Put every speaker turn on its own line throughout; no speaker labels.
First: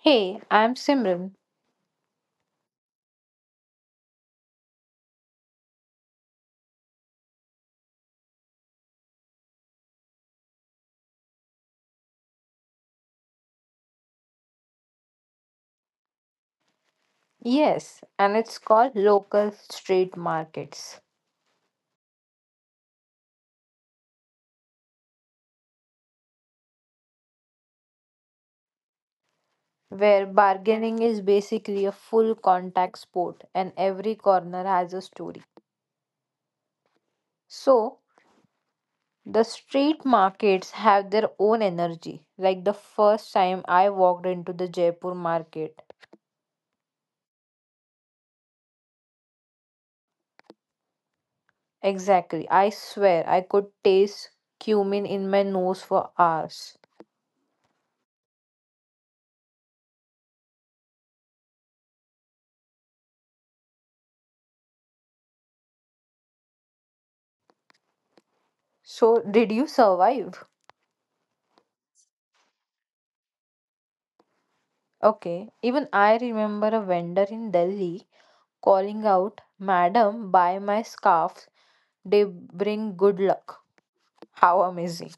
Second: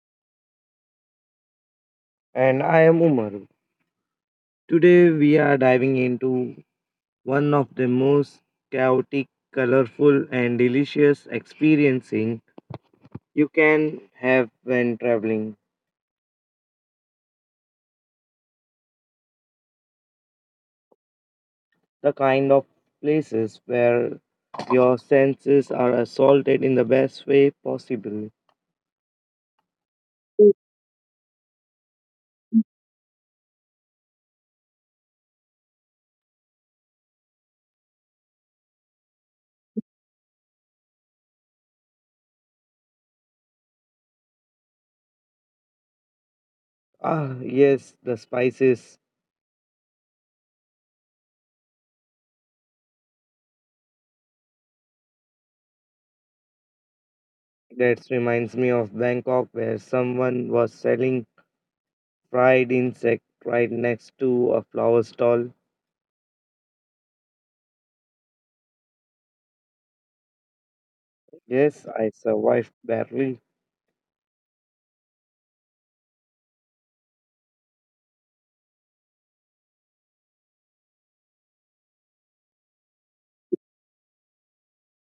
Hey, I'm Simran.
And I am Umaru. Today we are diving into one of the most chaotic, colorful, and delicious experiencing you can have when traveling.
Yes, and it's called local street markets,
The kind of places where your senses are assaulted in the best way possible.
where bargaining is basically a full contact sport and every corner has a story. So, the street markets have their own energy. Like the first time I walked into the Jaipur market.
Ah, yes, the spices.
Exactly, I swear I could taste cumin in my nose for hours.
That reminds me of Bangkok, where someone was selling fried insect right next to a flower stall.
So, did you survive?
Yes, I survived barely.
Okay, even I remember a vendor in Delhi calling out, Madam, buy my scarf, they bring good luck. How amazing!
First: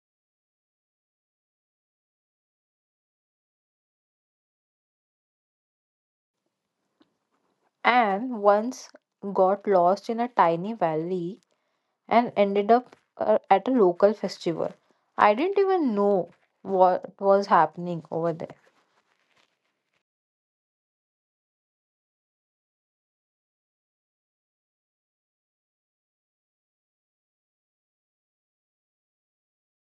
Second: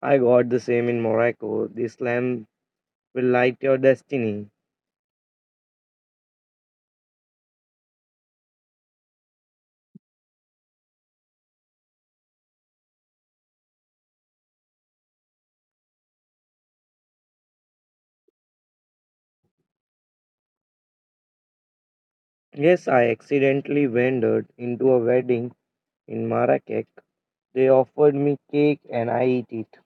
I got the same in Morocco. This lamp will light your destiny.
And once got lost in a tiny valley and ended up at a local festival. I didn't even know what was happening over there.
Yes, I accidentally wandered into a wedding in Marrakech. They offered me cake and I ate it.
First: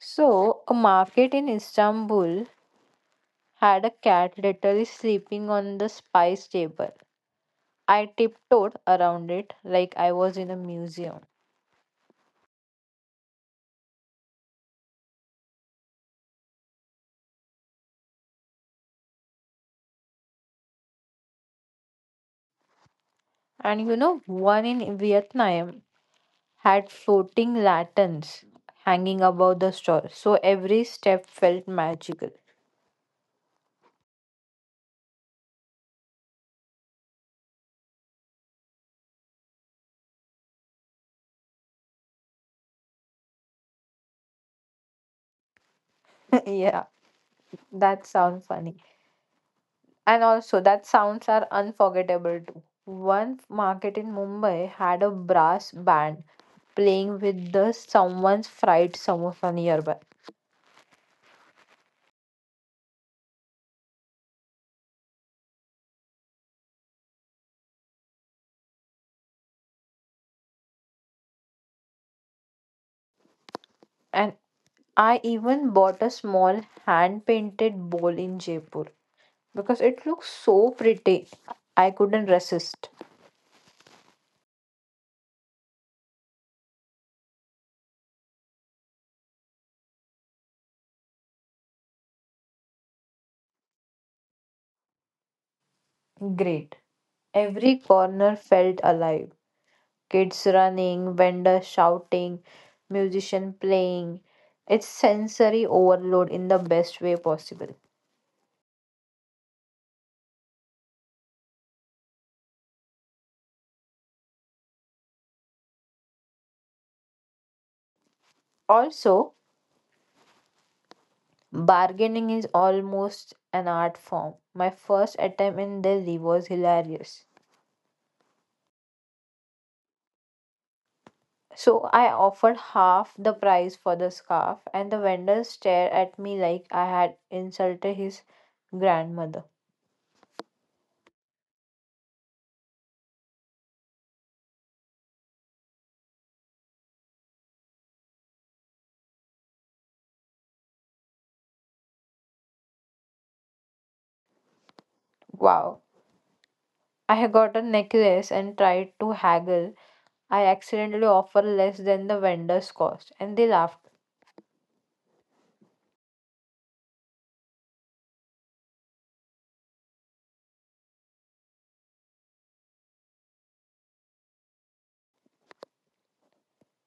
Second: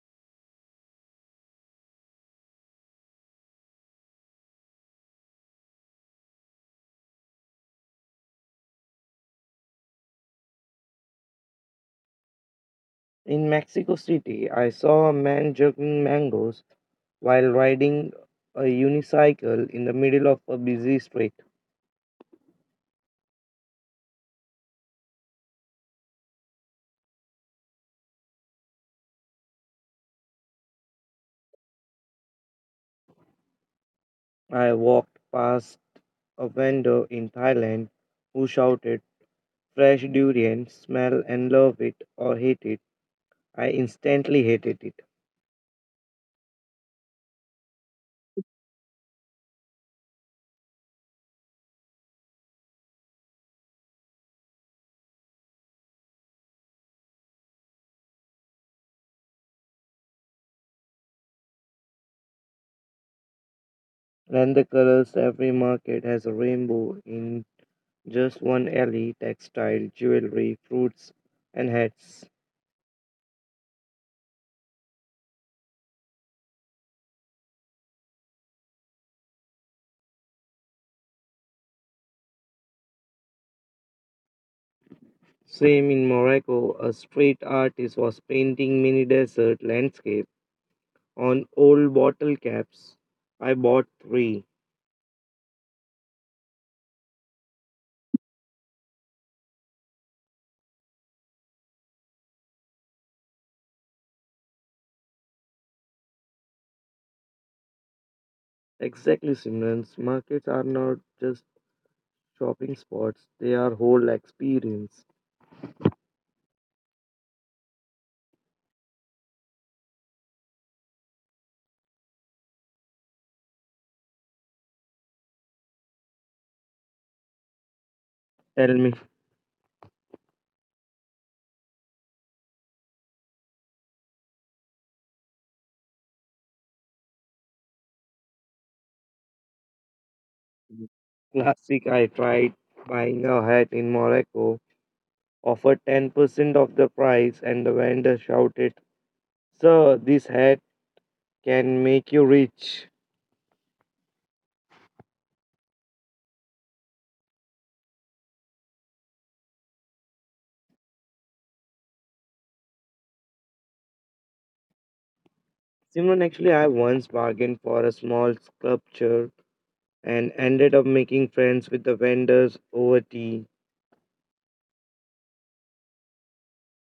So, a market in Istanbul had a cat literally sleeping on the spice table. I tiptoed around it like I was in a museum.
In Mexico City, I saw a man juggling mangoes while riding a unicycle in the middle of a busy street.
And you know, one in Vietnam had floating lanterns hanging above the store, so every step felt magical.
I walked past a vendor in Thailand who shouted, "Fresh durian, smell and love it or hate it." I instantly hated it.
yeah, that sounds funny. And also, that sounds are unforgettable too. One market in Mumbai had a brass band playing with the someone's fried samosa nearby.
And the colors, every market has a rainbow in just one alley: textile, jewelry, fruits, and hats.
And I even bought a small hand painted bowl in Jaipur because it looks so pretty. I couldn't resist.
Same in Morocco, a street artist was painting mini desert landscape on old bottle caps. I bought three.
Great. Every corner felt alive. Kids running, vendors shouting, musician playing. It's sensory overload in the best way possible.
Exactly, Simrans. Markets are not just shopping spots, they are whole experience.
Also, bargaining is almost an art form. My first attempt in Delhi was hilarious.
Tell me.
So I offered half the price for the scarf, and the vendor stared at me like I had insulted his grandmother.
Classic. I tried buying a hat in Morocco, offered 10% of the price, and the vendor shouted, "Sir, this hat can make you rich."
Wow. I had got a necklace and tried to haggle. I accidentally offer less than the vendor's cost. And they laughed.
Simon, actually, I once bargained for a small sculpture and ended up making friends with the vendors over tea.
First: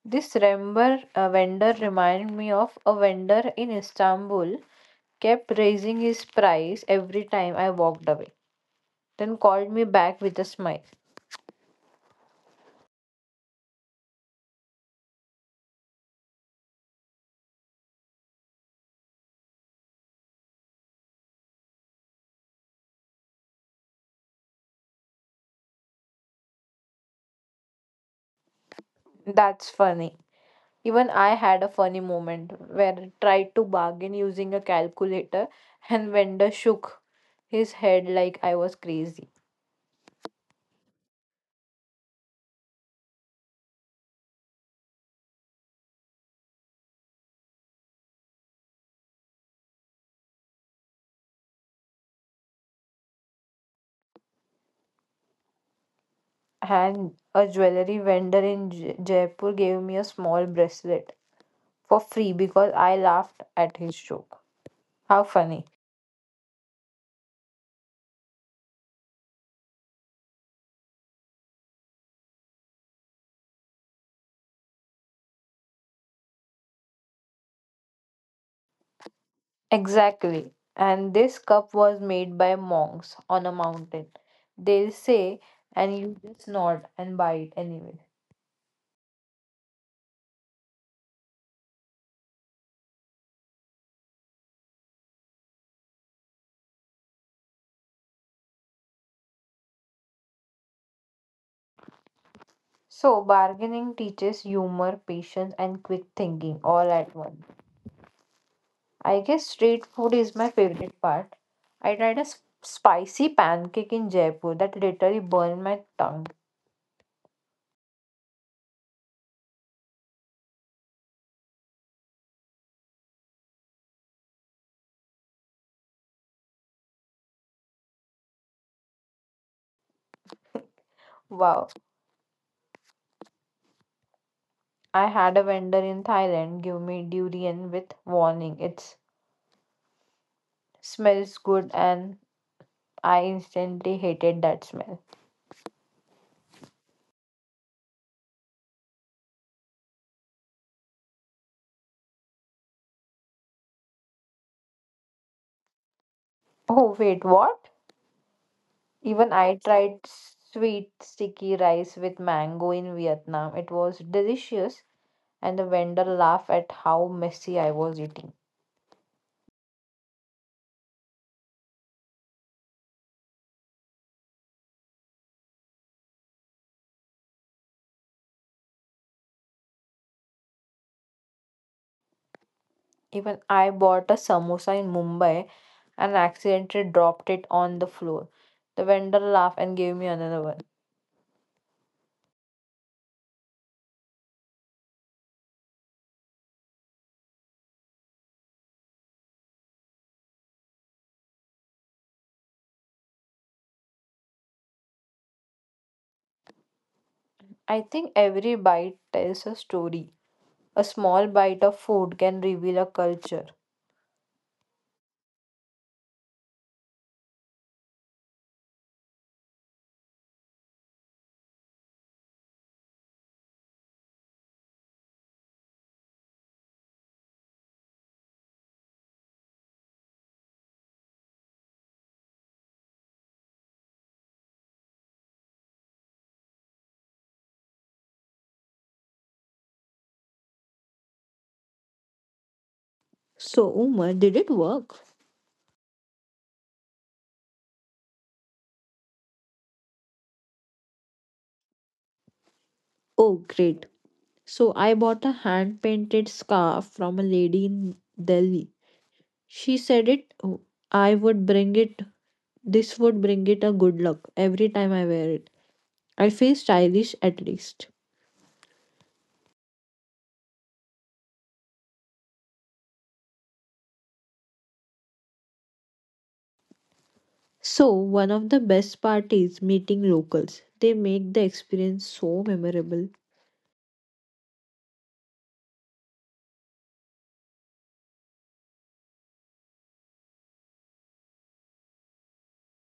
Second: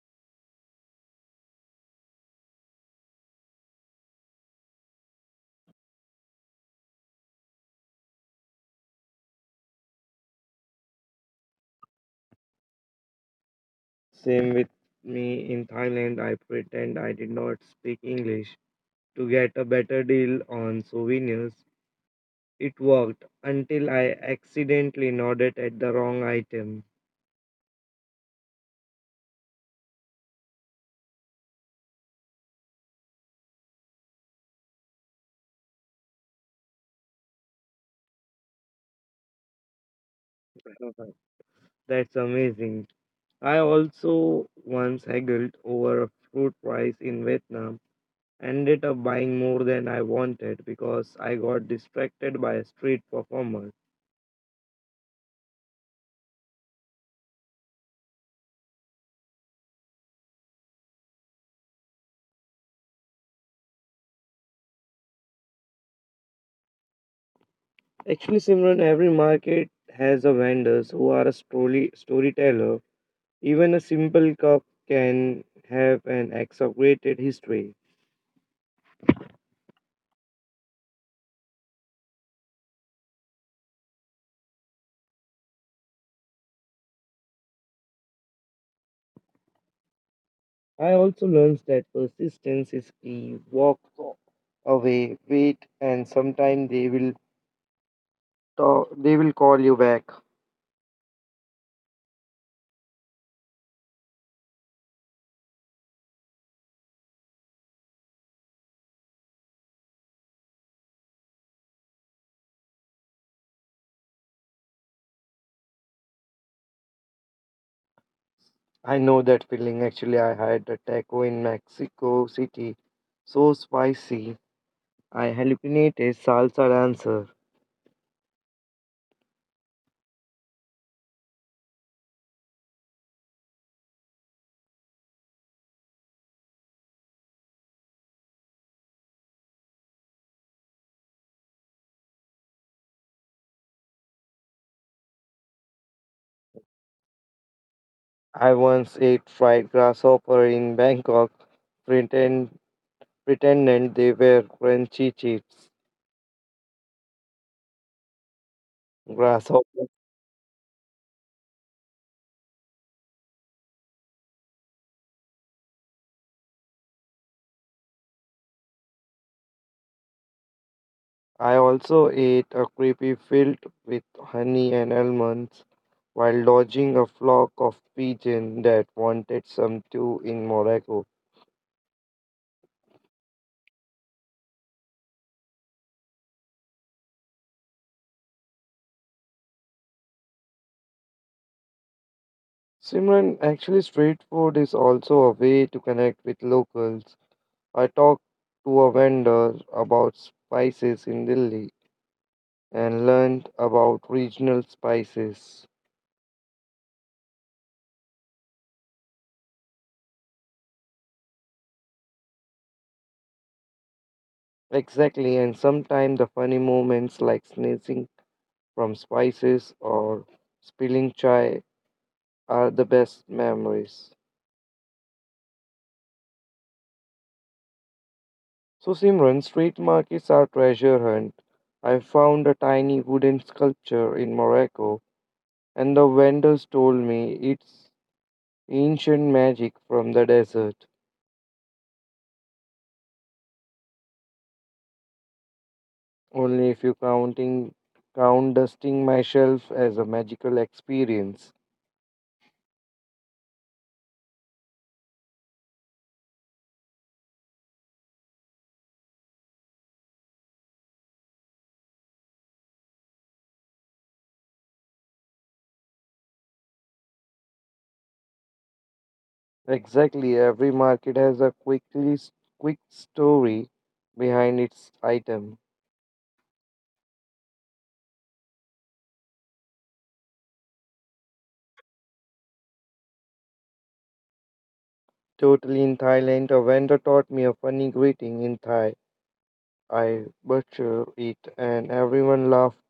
This remember vendor reminded me of a vendor in Istanbul kept raising his price every time I walked away, then called me back with a smile.
Same with me in Thailand, I pretend I did not speak English to get a better deal on souvenirs. It worked until I accidentally nodded at the wrong item.
That's funny. Even I had a funny moment where I tried to bargain using a calculator and vendor shook his head like I was crazy.
That's amazing. I also once haggled over a fruit price in Vietnam, ended up buying more than I wanted because I got distracted by a street performer.
And a jewelry vendor in Jaipur gave me a small bracelet for free because I laughed at his joke. How funny.
Actually, Simran, every market has a vendors who are a storyteller. Even a simple cup can have an exaggerated history.
Exactly. And this cup was made by monks on a mountain. They'll say, and you just nod and buy it anyway.
I also learned that persistence is key. Walk away, wait, and sometime they will call you back.
So, bargaining teaches humor, patience, and quick thinking all at once. I guess street food is my favorite part. I tried a spicy pancake in Jaipur that literally burned my tongue.
I know that feeling. Actually, I had a taco in Mexico City, so spicy. I hallucinated salsa dancer.
Wow. I had a vendor in Thailand give me durian with warning. It's smells good, and I instantly hated that smell.
I once ate fried grasshopper in Bangkok, pretend, pretending they were crunchy chips.
Oh, wait, what? Even I
Grasshopper.
tried sweet sticky rice with mango in Vietnam. It was delicious, and the vendor laughed at how messy I was eating.
I also ate a creepy filled with honey and almonds while lodging a flock of pigeons that wanted some too in Morocco.
Even I bought a samosa in Mumbai and accidentally dropped it on the floor. The vendor laughed and gave me another one.
Simran, actually, street food is also a way to connect with locals. I talked to a vendor about spices in Delhi and learned about regional spices.
I think every bite tells a story. A small bite of food can reveal a culture.
Exactly, and sometimes the funny moments like sneezing from spices or spilling chai are the best memories. So, Simran, street markets are treasure hunt. I found a tiny wooden sculpture in Morocco, and the vendors told me it's ancient magic from the desert.
So, Umar, did it work?
Only if you count dusting my shelf as a magical experience.
Oh, great. So I bought a hand painted scarf from a lady in Delhi. She said it, oh, I would bring it, this would bring it a good luck every time I wear it. I feel stylish at least.
Exactly, every market has a quick story behind its item.
So, one of the best part is meeting locals. They make the experience so memorable.
Totally in Thailand, a vendor taught me a funny greeting in Thai. I butchered it and everyone laughed,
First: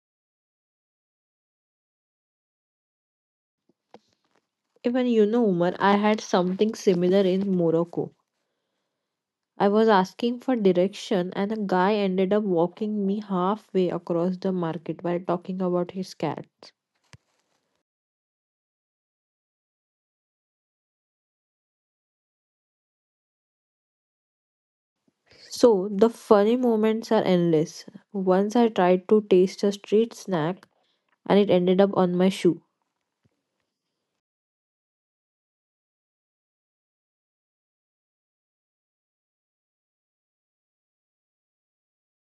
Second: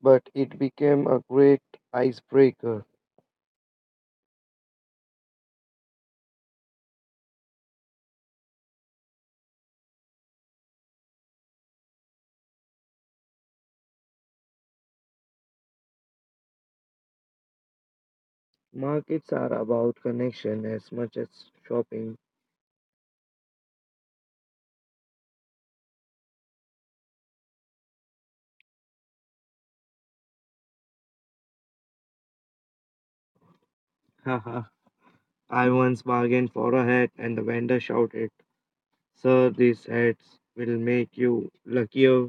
but it became a great icebreaker.
Even you know, Umar, I had something similar in Morocco. I was asking for direction, and a guy ended up walking me halfway across the market while talking about his cat.
Markets are about connection as much as shopping.
So the funny moments are endless. Once I tried to taste a street snack and it ended up on my shoe.
Haha, I once bargained for a hat and the vendor shouted, "Sir, these hats will make you luckier."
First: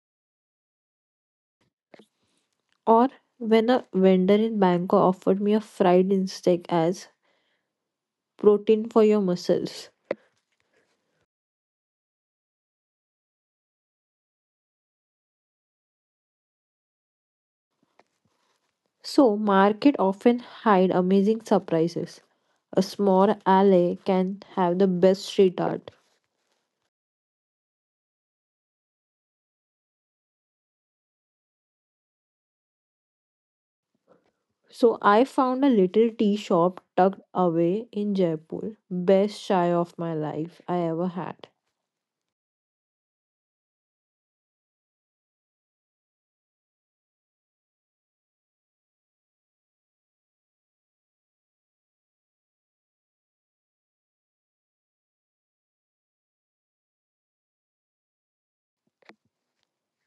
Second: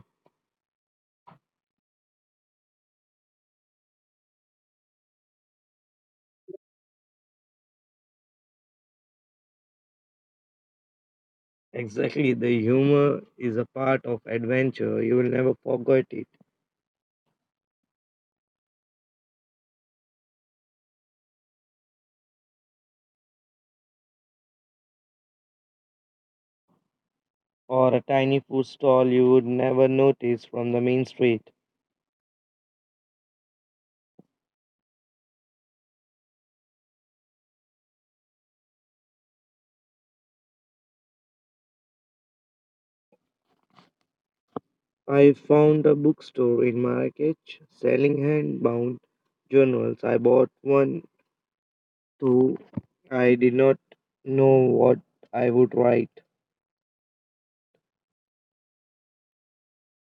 Or when a vendor in Bangkok offered me a fried insect as protein for your muscles.
Exactly, the humor is a part of adventure. You will never forget it.
So market often hide amazing surprises. A small alley can have the best street art.
Or a tiny food stall you would never notice from the main street.
So I found a little tea shop tucked away in Jaipur, best chai of my life I ever had.
I found a bookstore in Marrakech selling handbound journals. I bought one too. I did not know what I would write.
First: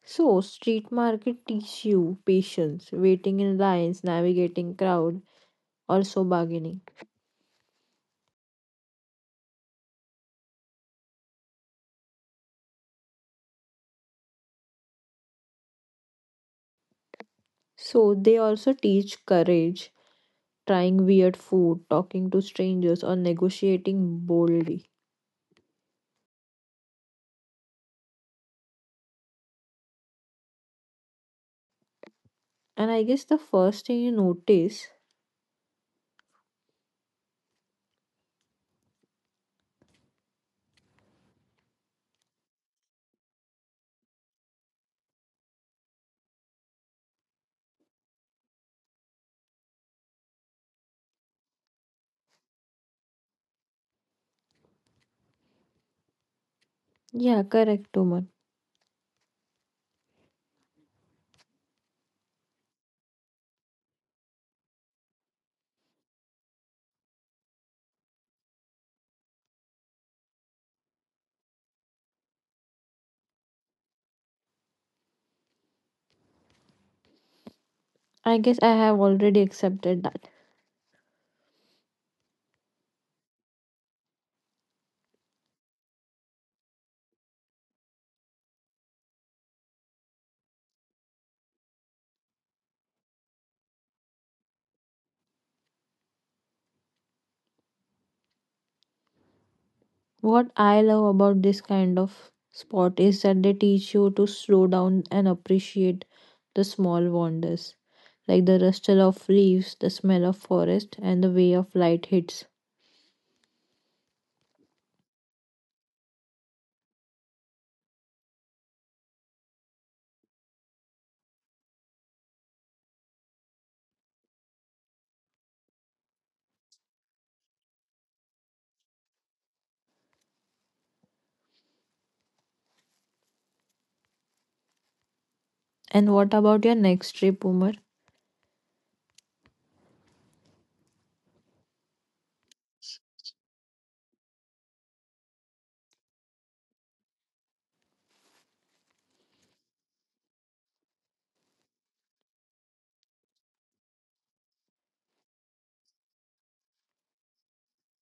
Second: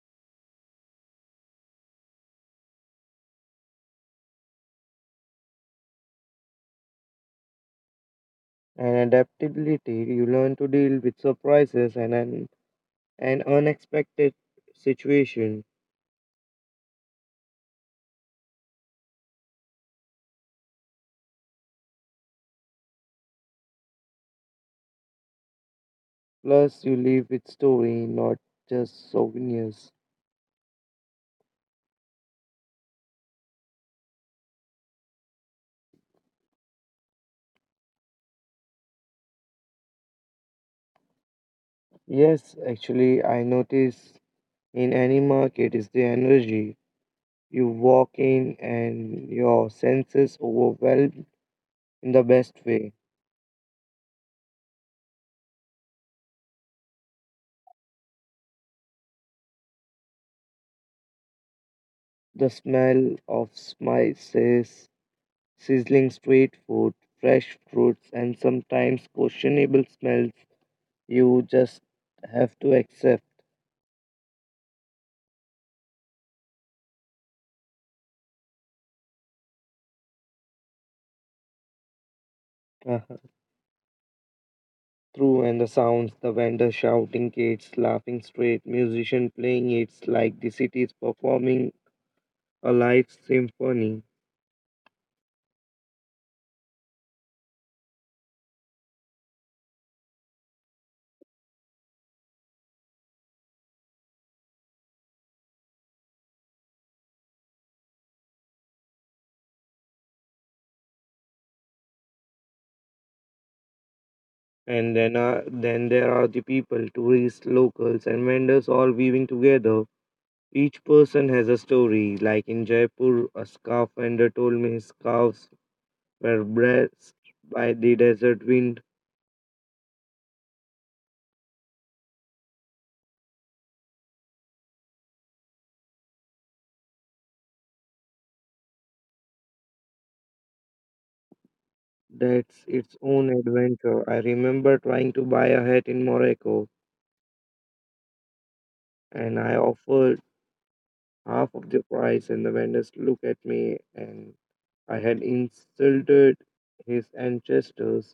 So, street market teach you patience, waiting in lines, navigating crowd, also bargaining.
And adaptability, you learn to deal with surprises and an unexpected situation.
So, they also teach courage, trying weird food, talking to strangers, or negotiating boldly.
Plus, you live with story, not just souvenirs.
And I guess the first thing you notice,
Yes, actually, I notice in any market is the energy. You walk in and your senses overwhelmed in the best way.
yeah, correct, Tuman.
The smell of spices, sizzling street food, fresh fruits, and sometimes questionable smells you just have to accept.
I guess I have already accepted that.
Uh-huh. Through and the sounds, the vendor shouting, kids laughing straight, musician playing. It's like the city is performing a live symphony.
What I love about this kind of sport is that they teach you to slow down and appreciate the small wonders, like the rustle of leaves, the smell of forest, and the way of light hits.
And then there are the people, tourists, locals, and vendors all weaving together. Each person has a story. Like in Jaipur, a scarf vendor told me his scarves were blessed by the desert wind.
And what about your next trip, Umar?
That's its own adventure. I remember trying to buy a hat in Morocco, and I offered half of the price, and the vendors looked at me, and I had insulted his ancestors.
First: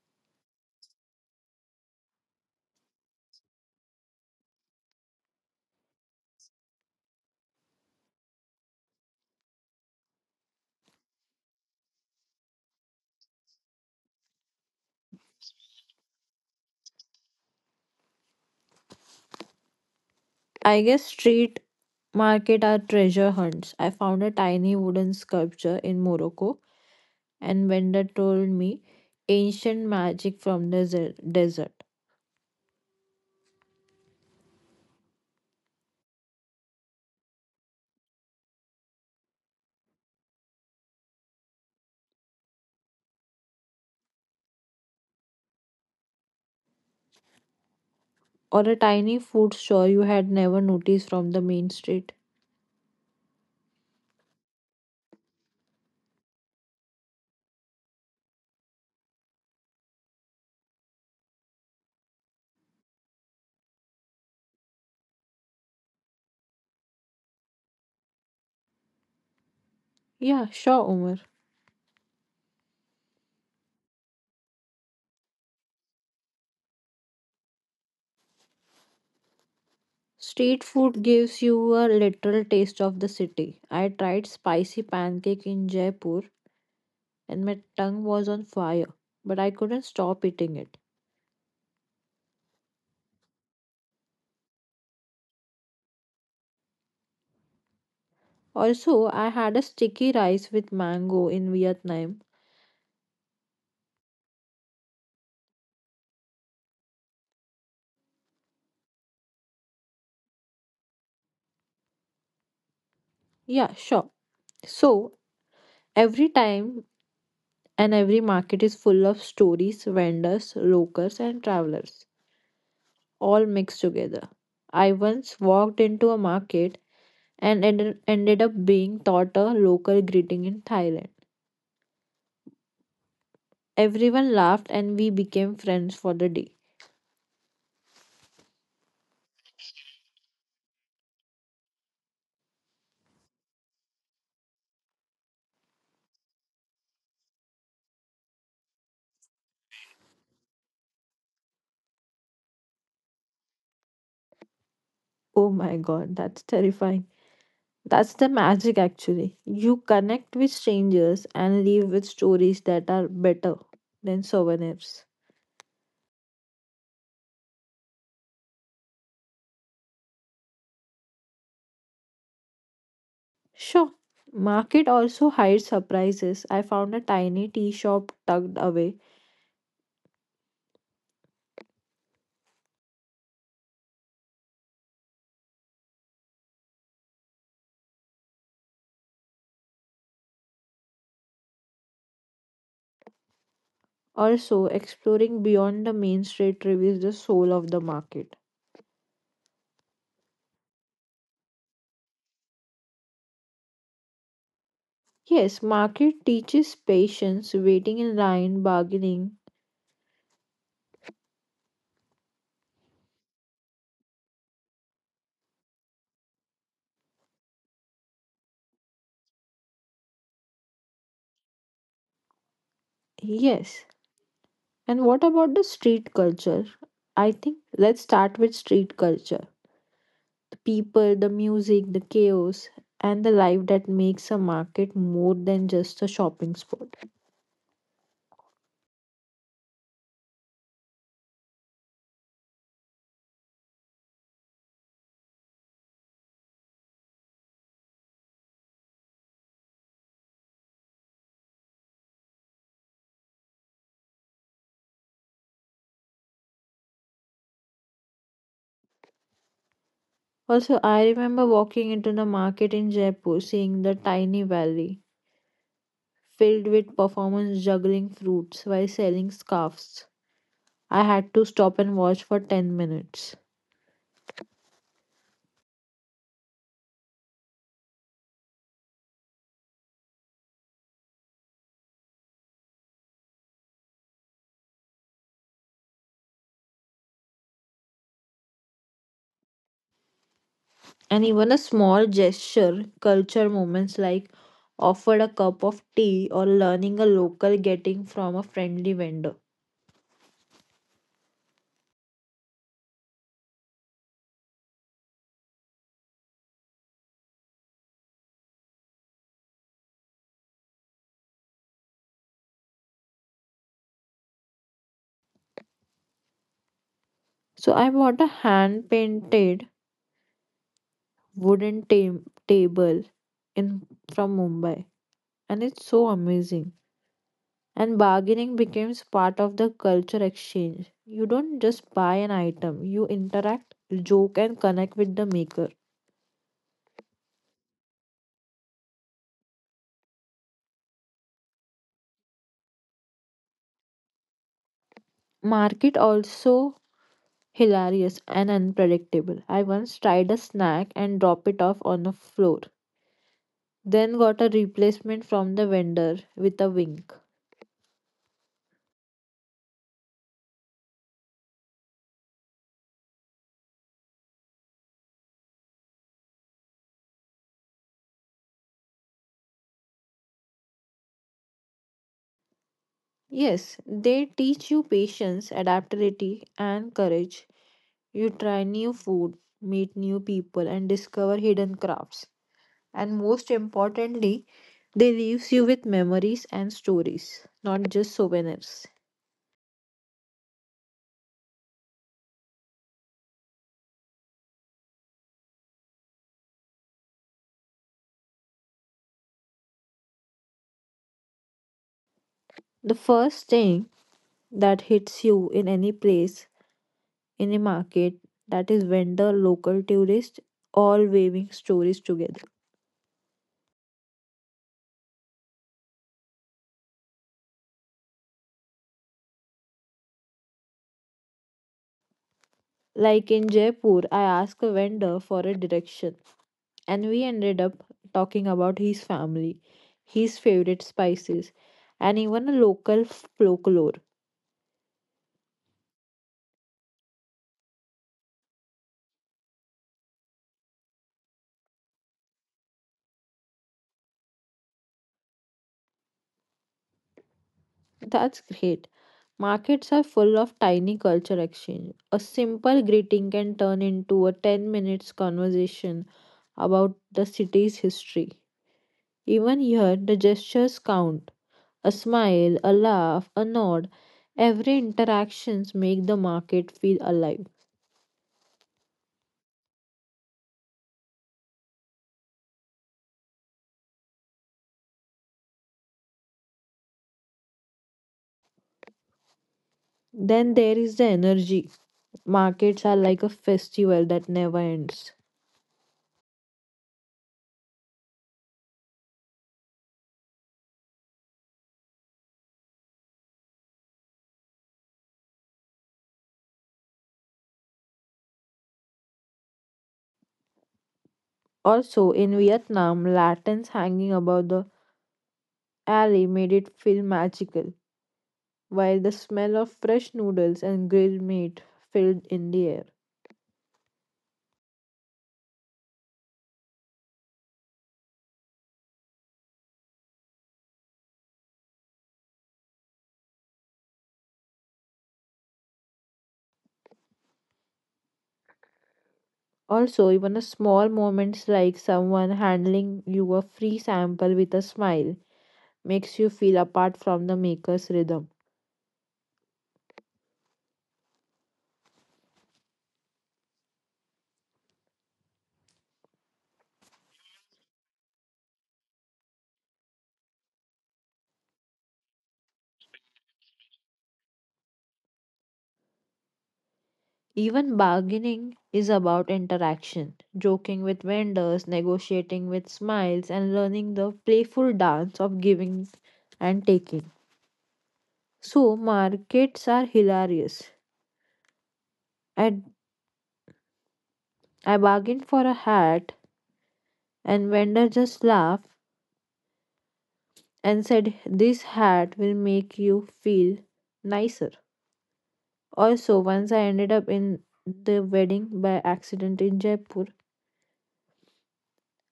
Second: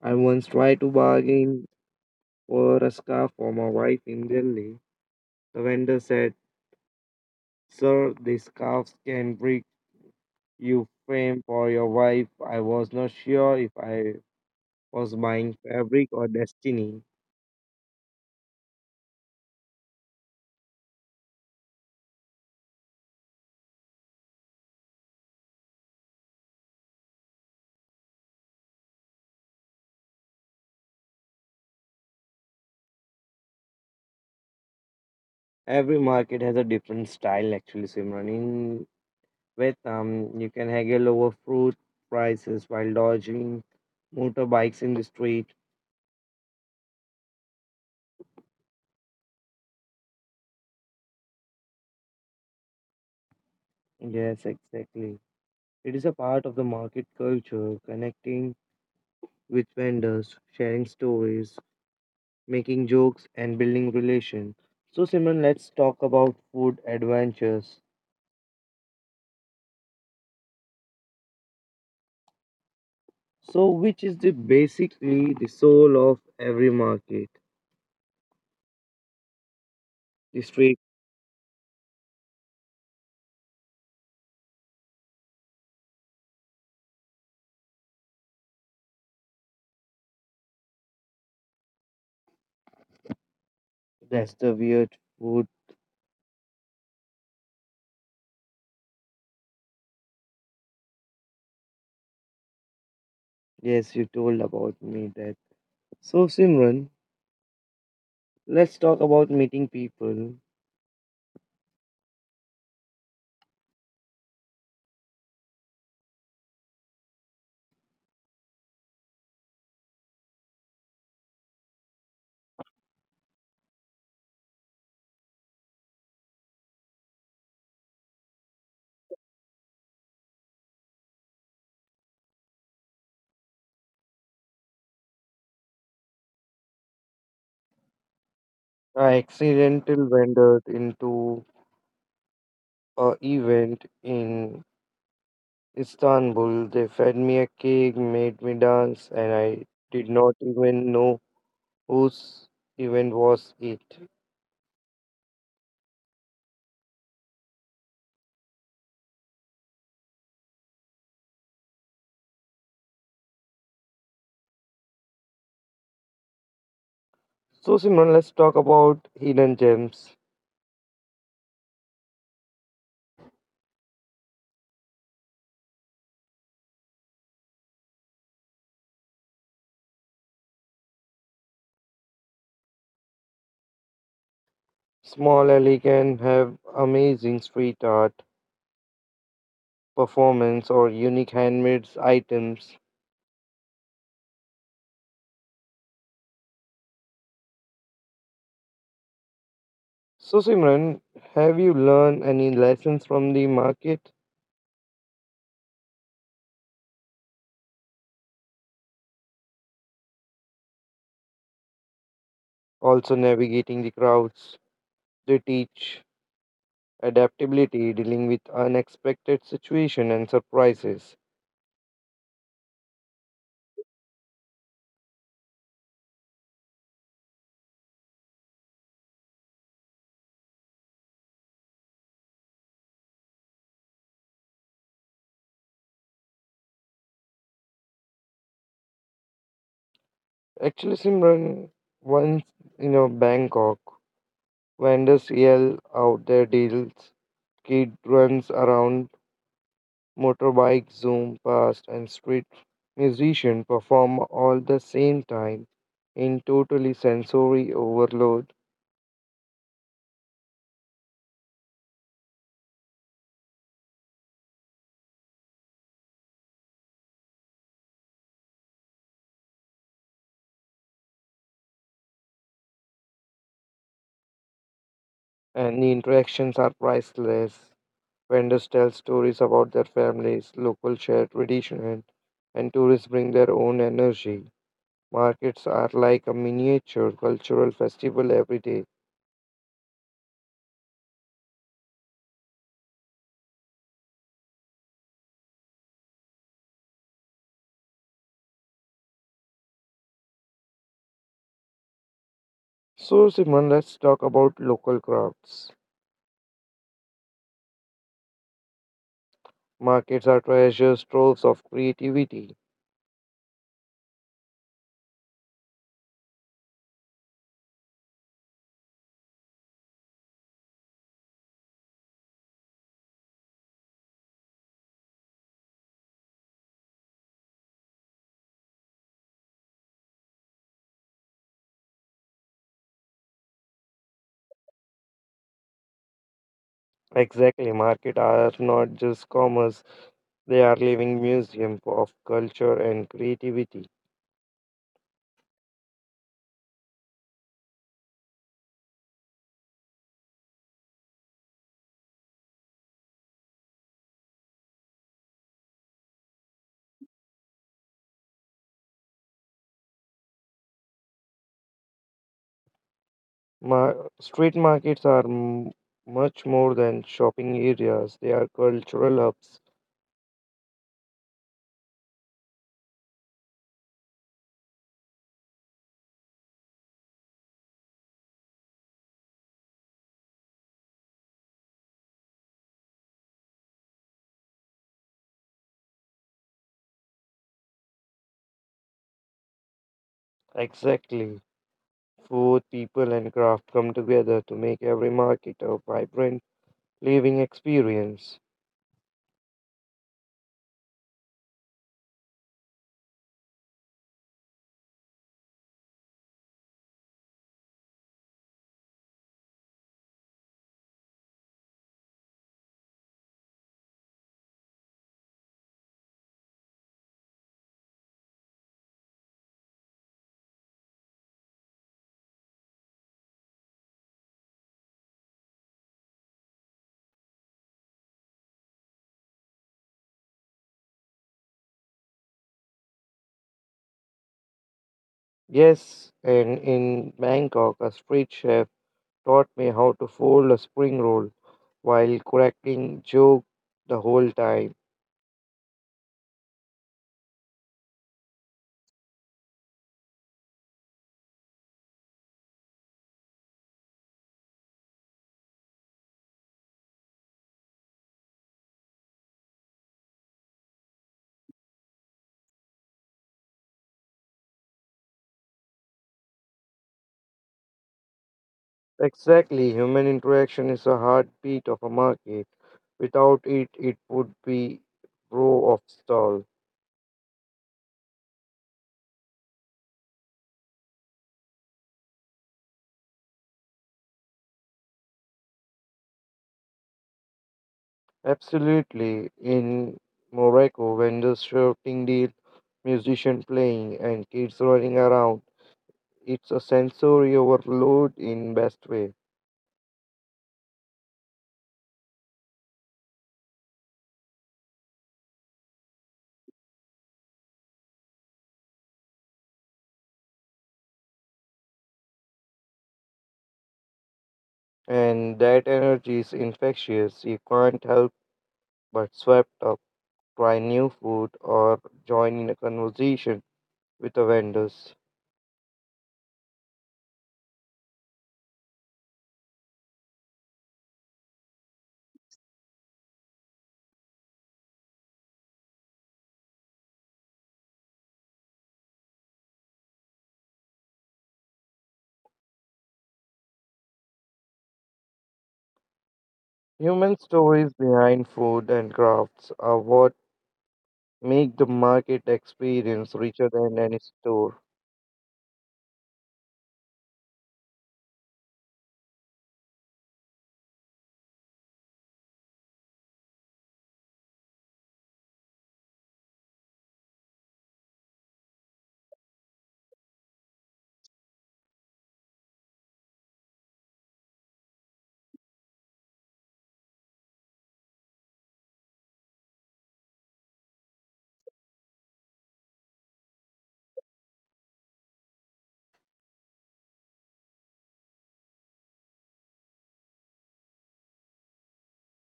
I once tried to bargain for a scarf for my wife in Delhi. The vendor said, "Sir, these scarves can bring you fame for your wife." I was not sure if I was buying fabric or destiny.
I guess street market are treasure hunts. I found a tiny wooden sculpture in Morocco, and vendor told me ancient magic from the desert, desert,
Every market has a different style, actually, Simran. In Vietnam, you can haggle over fruit prices while dodging motorbikes in the street.
or a tiny food store you had never noticed from the main street.
Yes, exactly. It is a part of the market culture, connecting with vendors, sharing stories, making jokes and building relation. So Simon, let's talk about food adventures.
Yeah, sure, Umar.
So which is the basically the soul of every market? The
Street
street,
food gives you a literal taste of the city. I tried spicy pancake in Jaipur and my tongue was on fire, but I couldn't stop eating it.
that's the weird food.
Also, I had a sticky rice with mango in Vietnam.
Yes, you told about me that. So Simran, let's talk about meeting people.
Yeah, sure. So, every time and every market is full of stories, vendors, locals, and travelers, all mixed together. I once walked into a market and ended up being taught a local greeting in Thailand. Everyone laughed and we became friends for the day.
I accidental wandered into a event in Istanbul. They fed me a cake, made me dance, and I did not even know whose event was it?
Oh my god, that's terrifying. That's the magic actually. You connect with strangers and leave with stories that are better than souvenirs.
So, Simran, let's talk about hidden gems.
Sure. Market also hides surprises. I found a tiny tea shop tucked away.
Small alley can have amazing street art, performance, or unique handmade items.
Also, exploring beyond the main street reveals the soul of the market.
So, Simran, have you learned any lessons from the market?
Yes, market teaches patience, waiting in line, bargaining.
Also, navigating the crowds. They teach adaptability, dealing with unexpected situations and surprises.
Yes. And what about the street culture? I think let's start with street culture. The people, the music, the chaos, and the life that makes a market more than just a shopping spot.
Actually, Simran, once in a Bangkok, vendors yell out their deals, kid runs around, motorbikes zoom past, and street musicians perform all the same time in totally sensory overload,
Also, I remember walking into the market in Jaipur, seeing the tiny valley filled with performers juggling fruits while selling scarves. I had to stop and watch for 10 minutes.
and the interactions are priceless. Vendors tell stories about their families, local shared tradition, and tourists bring their own energy. Markets are like a miniature cultural festival every day.
And even a small gesture, culture moments like offered a cup of tea or learning a local getting from a friendly vendor.
So, Simon, let's talk about local crafts. Markets are treasure troves of creativity.
So I bought a hand painted wooden table in from Mumbai and it's so amazing. And bargaining becomes part of the culture exchange. You don't just buy an item, you interact, joke and connect with the maker.
Exactly, market are not just commerce, they are living museum of culture and creativity.
Market also hilarious and unpredictable. I once tried a snack and dropped it off on the floor, then got a replacement from the vendor with a wink.
Mar- street markets are m- much more than shopping areas, they are cultural hubs.
Yes, they teach you patience, adaptability, and courage. You try new food, meet new people, and discover hidden crafts. And most importantly, they leaves you with memories and stories, not just souvenirs.
Exactly. Food, people, and craft come together to make every market a vibrant living experience.
The first thing that hits you in any place in a market that is vendor, local tourists, all waving stories together. Like in Jaipur, I asked a vendor for a direction, and we ended up talking about his family, his favorite spices, and even a local folklore.
Yes, and in Bangkok, a street chef taught me how to fold a spring roll while cracking joke the whole time.
That's great. Markets are full of tiny culture exchange. A simple greeting can turn into a 10 minutes conversation about the city's history. Even here, the gestures count. A smile, a laugh, a nod. Every interactions make the market feel alive.
Exactly, human interaction is a heartbeat of a market. Without it, it would be row of stall.
Then there is the energy. Markets are like a festival that never ends.
Absolutely. In Morocco, vendors shouting deal, musician playing, and kids running around. It's a sensory overload in best way.
Also, in Vietnam, lanterns hanging above the alley made it feel magical, while the smell of fresh noodles and grilled meat filled in the air.
And that energy is infectious. You can't help but swept up, try new food, or join in a conversation with the vendors.
Also, even a small moments like someone handling you a free sample with a smile makes you feel apart from the maker's rhythm.
Human stories behind food and crafts are what make the market experience richer than any store.
Even bargaining is about interaction, joking with vendors, negotiating with smiles, and learning the playful dance of giving and taking. So, markets are hilarious. I, I bargained for a hat, and vendor just laughed and said, This hat will make you feel nicer. Also, once I ended up in the wedding by accident in Jaipur,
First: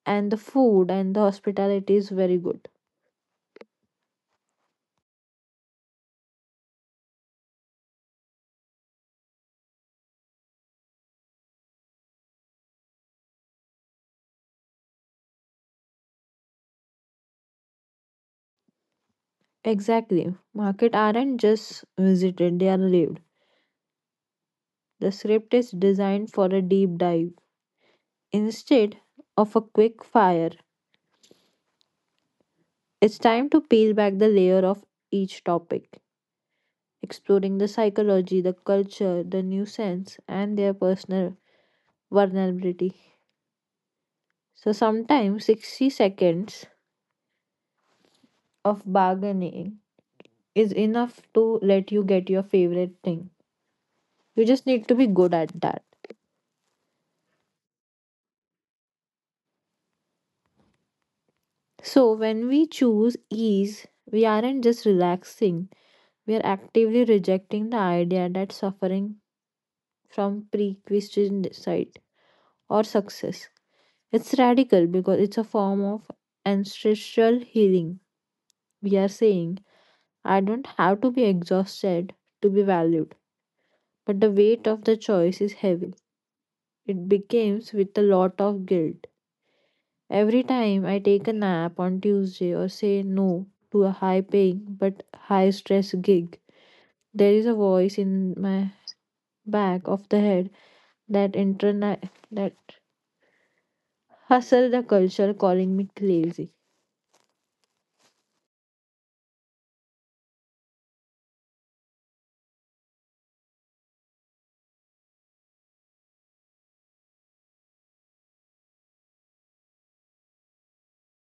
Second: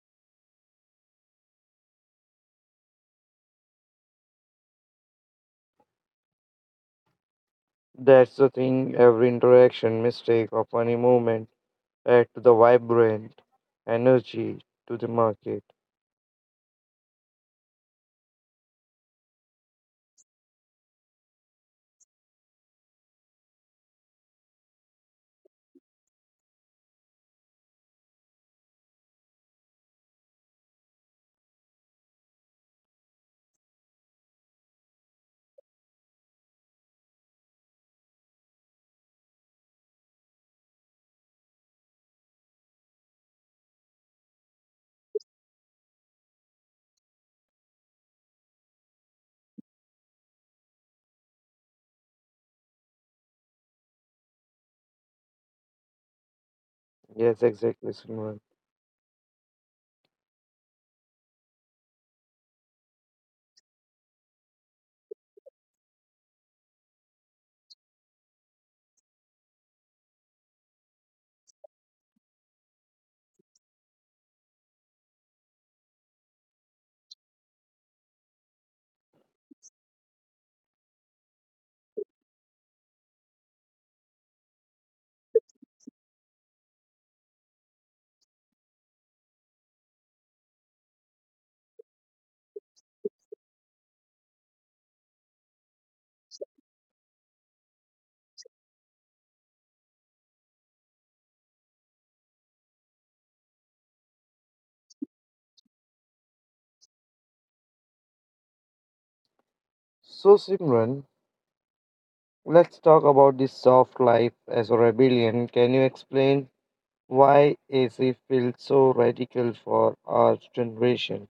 and the food and the hospitality is very good.
That's the thing, every interaction, mistake, or funny moment add to the vibrant energy to the market.
Exactly. Market aren't just visited, they are lived. The script is designed for a deep dive. Instead of a quick fire, it's time to peel back the layer of each topic, exploring the psychology, the culture, the nuisance, and their personal vulnerability. So sometimes 60 seconds of bargaining is enough to let you get your favorite thing. You just need to be good at that.
Yes, exactly, Simran.
So, when we choose ease, we aren't just relaxing, we are actively rejecting the idea that suffering from prerequisite or success. It's radical because it's a form of ancestral healing. We are saying, I don't have to be exhausted to be valued, but the weight of the choice is heavy. It becomes with a lot of guilt. Every time I take a nap on Tuesday or say no to a high paying but high stress gig, there is a voice in my back of the head that that hustle the culture calling me lazy.
So, Simran, let's talk about this soft life as a rebellion. Can you explain why AC feels so radical for our generation?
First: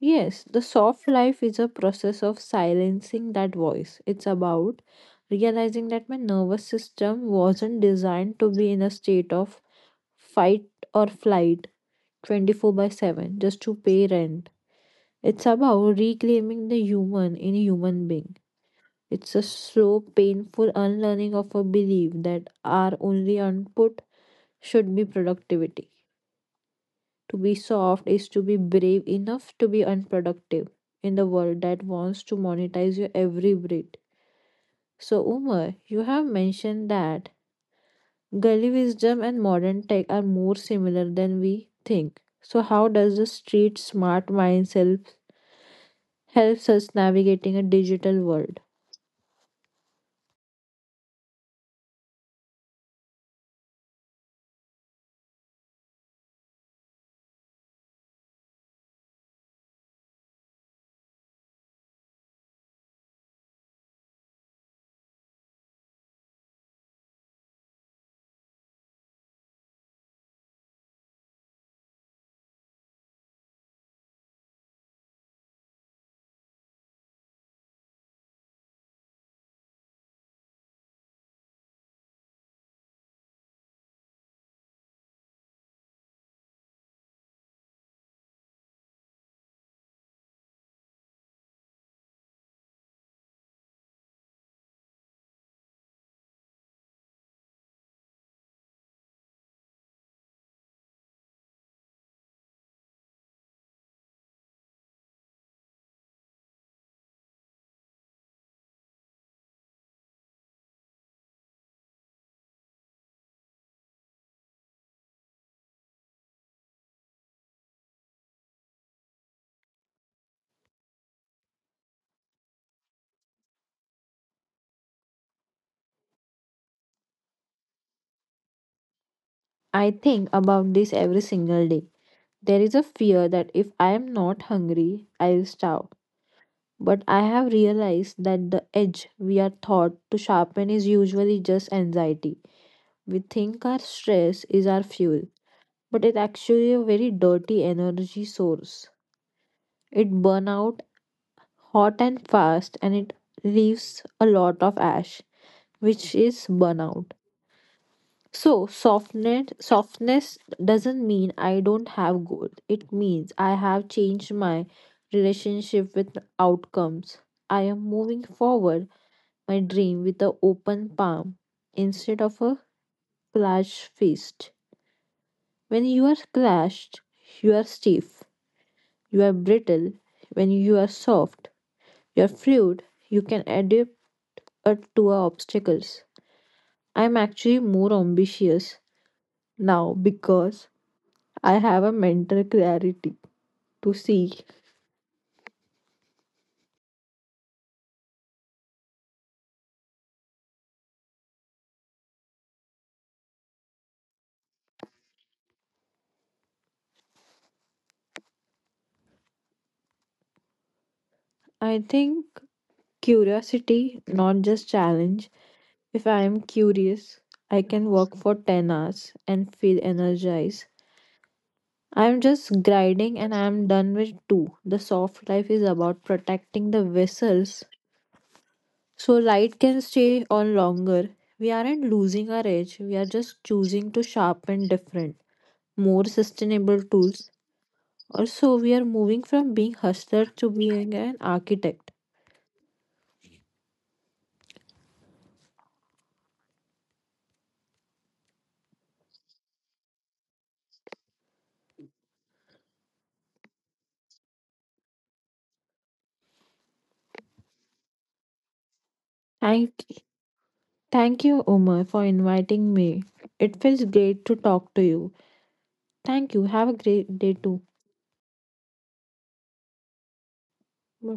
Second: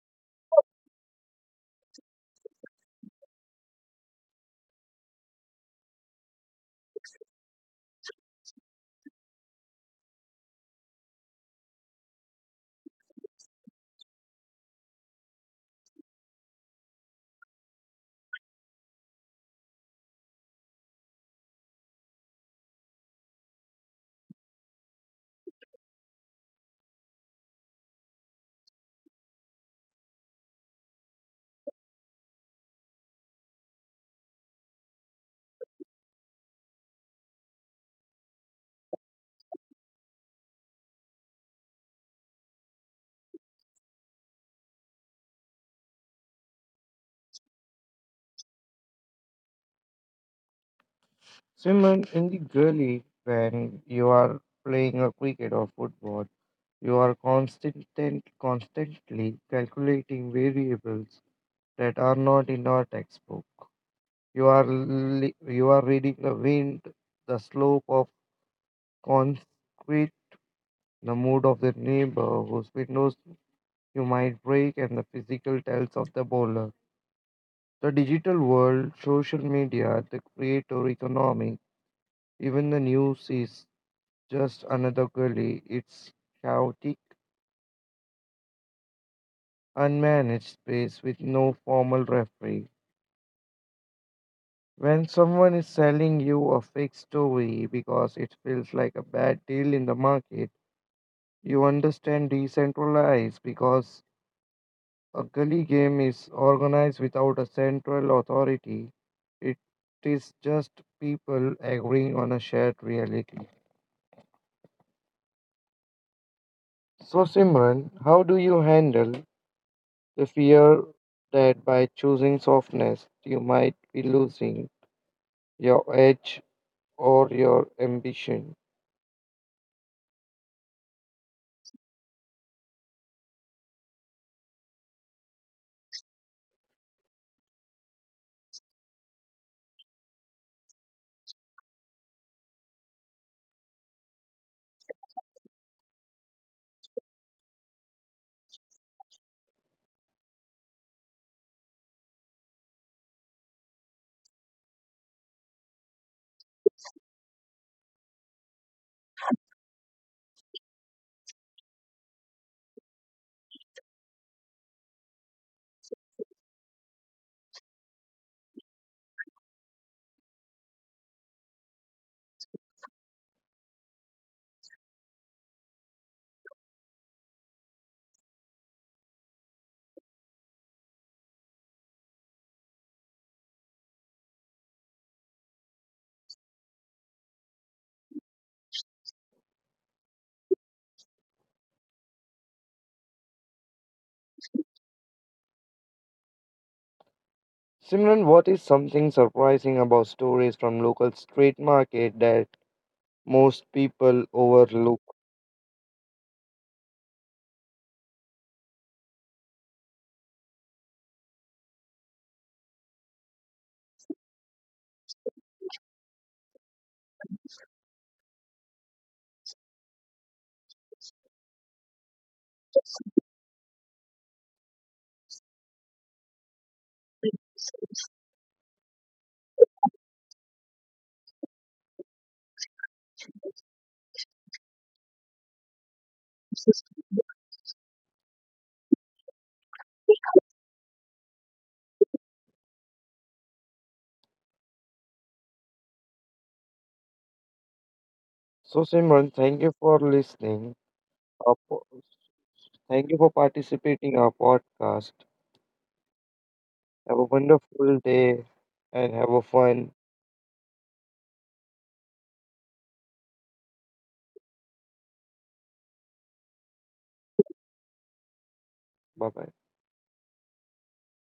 Yes, the soft life is a process of silencing that voice. It's about realizing that my nervous system wasn't designed to be in a state of fight or flight 24 by 7 just to pay rent. It's about reclaiming the human in a human being. It's a slow, painful unlearning of a belief that our only output should be productivity. To be soft is to be brave enough to be unproductive in the world that wants to monetize your every breath. So, Umar, you have mentioned that gully wisdom and modern tech are more similar than we think. So, how does the street smart mindset helps us navigating a digital world?
Simon, in the gully, when you are playing a cricket or football, you are constantly calculating variables that are not in our textbook. You are li- you are reading the wind, the slope of concrete, the mood of the neighbor whose windows you might break, and the physical tells of the bowler. The digital world, social media, the creator economy, even the news is just another gully. It's chaotic, unmanaged space with no formal referee. When someone is selling you a fake story because it feels like a bad deal in the market, you understand decentralized because a gully game is organized without a central authority. It is just people agreeing on a shared reality. So, Simran, how do you handle they fear that by choosing softness, you might be losing your edge or your ambition.
I think about this every single day. There is a fear that if I am not hungry, I'll starve. But I have realized that the edge we are taught to sharpen is usually just anxiety. We think our stress is our fuel, but it's actually a very dirty energy source. It burns out hot and fast and it leaves a lot of ash, which is burnout. So softness doesn't mean I don't have goals. It means I have changed my relationship with outcomes. I am moving forward my dream with an open palm instead of a clenched fist. When you are clenched, you are stiff, you are brittle. When you are soft, you are fluid, you can adapt to our obstacles. I'm actually more ambitious now because I have a mental clarity to see.
Simran, what is something surprising about stories from local street market that most people overlook?
I think curiosity, not just challenge. If I am curious, I can work for 10 hours and feel energized. I'm just grinding and I'm done with two. The soft life is about protecting the vessels so light can stay on longer. We aren't losing our edge, we are just choosing to sharpen different, more sustainable tools. Also, we are moving from being hustler to being an architect.
So, Simran, thank you for listening. Our po- Thank you for participating in our podcast. Have a wonderful day and have a fun.
Thank, thank you, Omar, for inviting me. It feels great to talk to you. Thank you. Have a great day too.
Bye bye.
Bye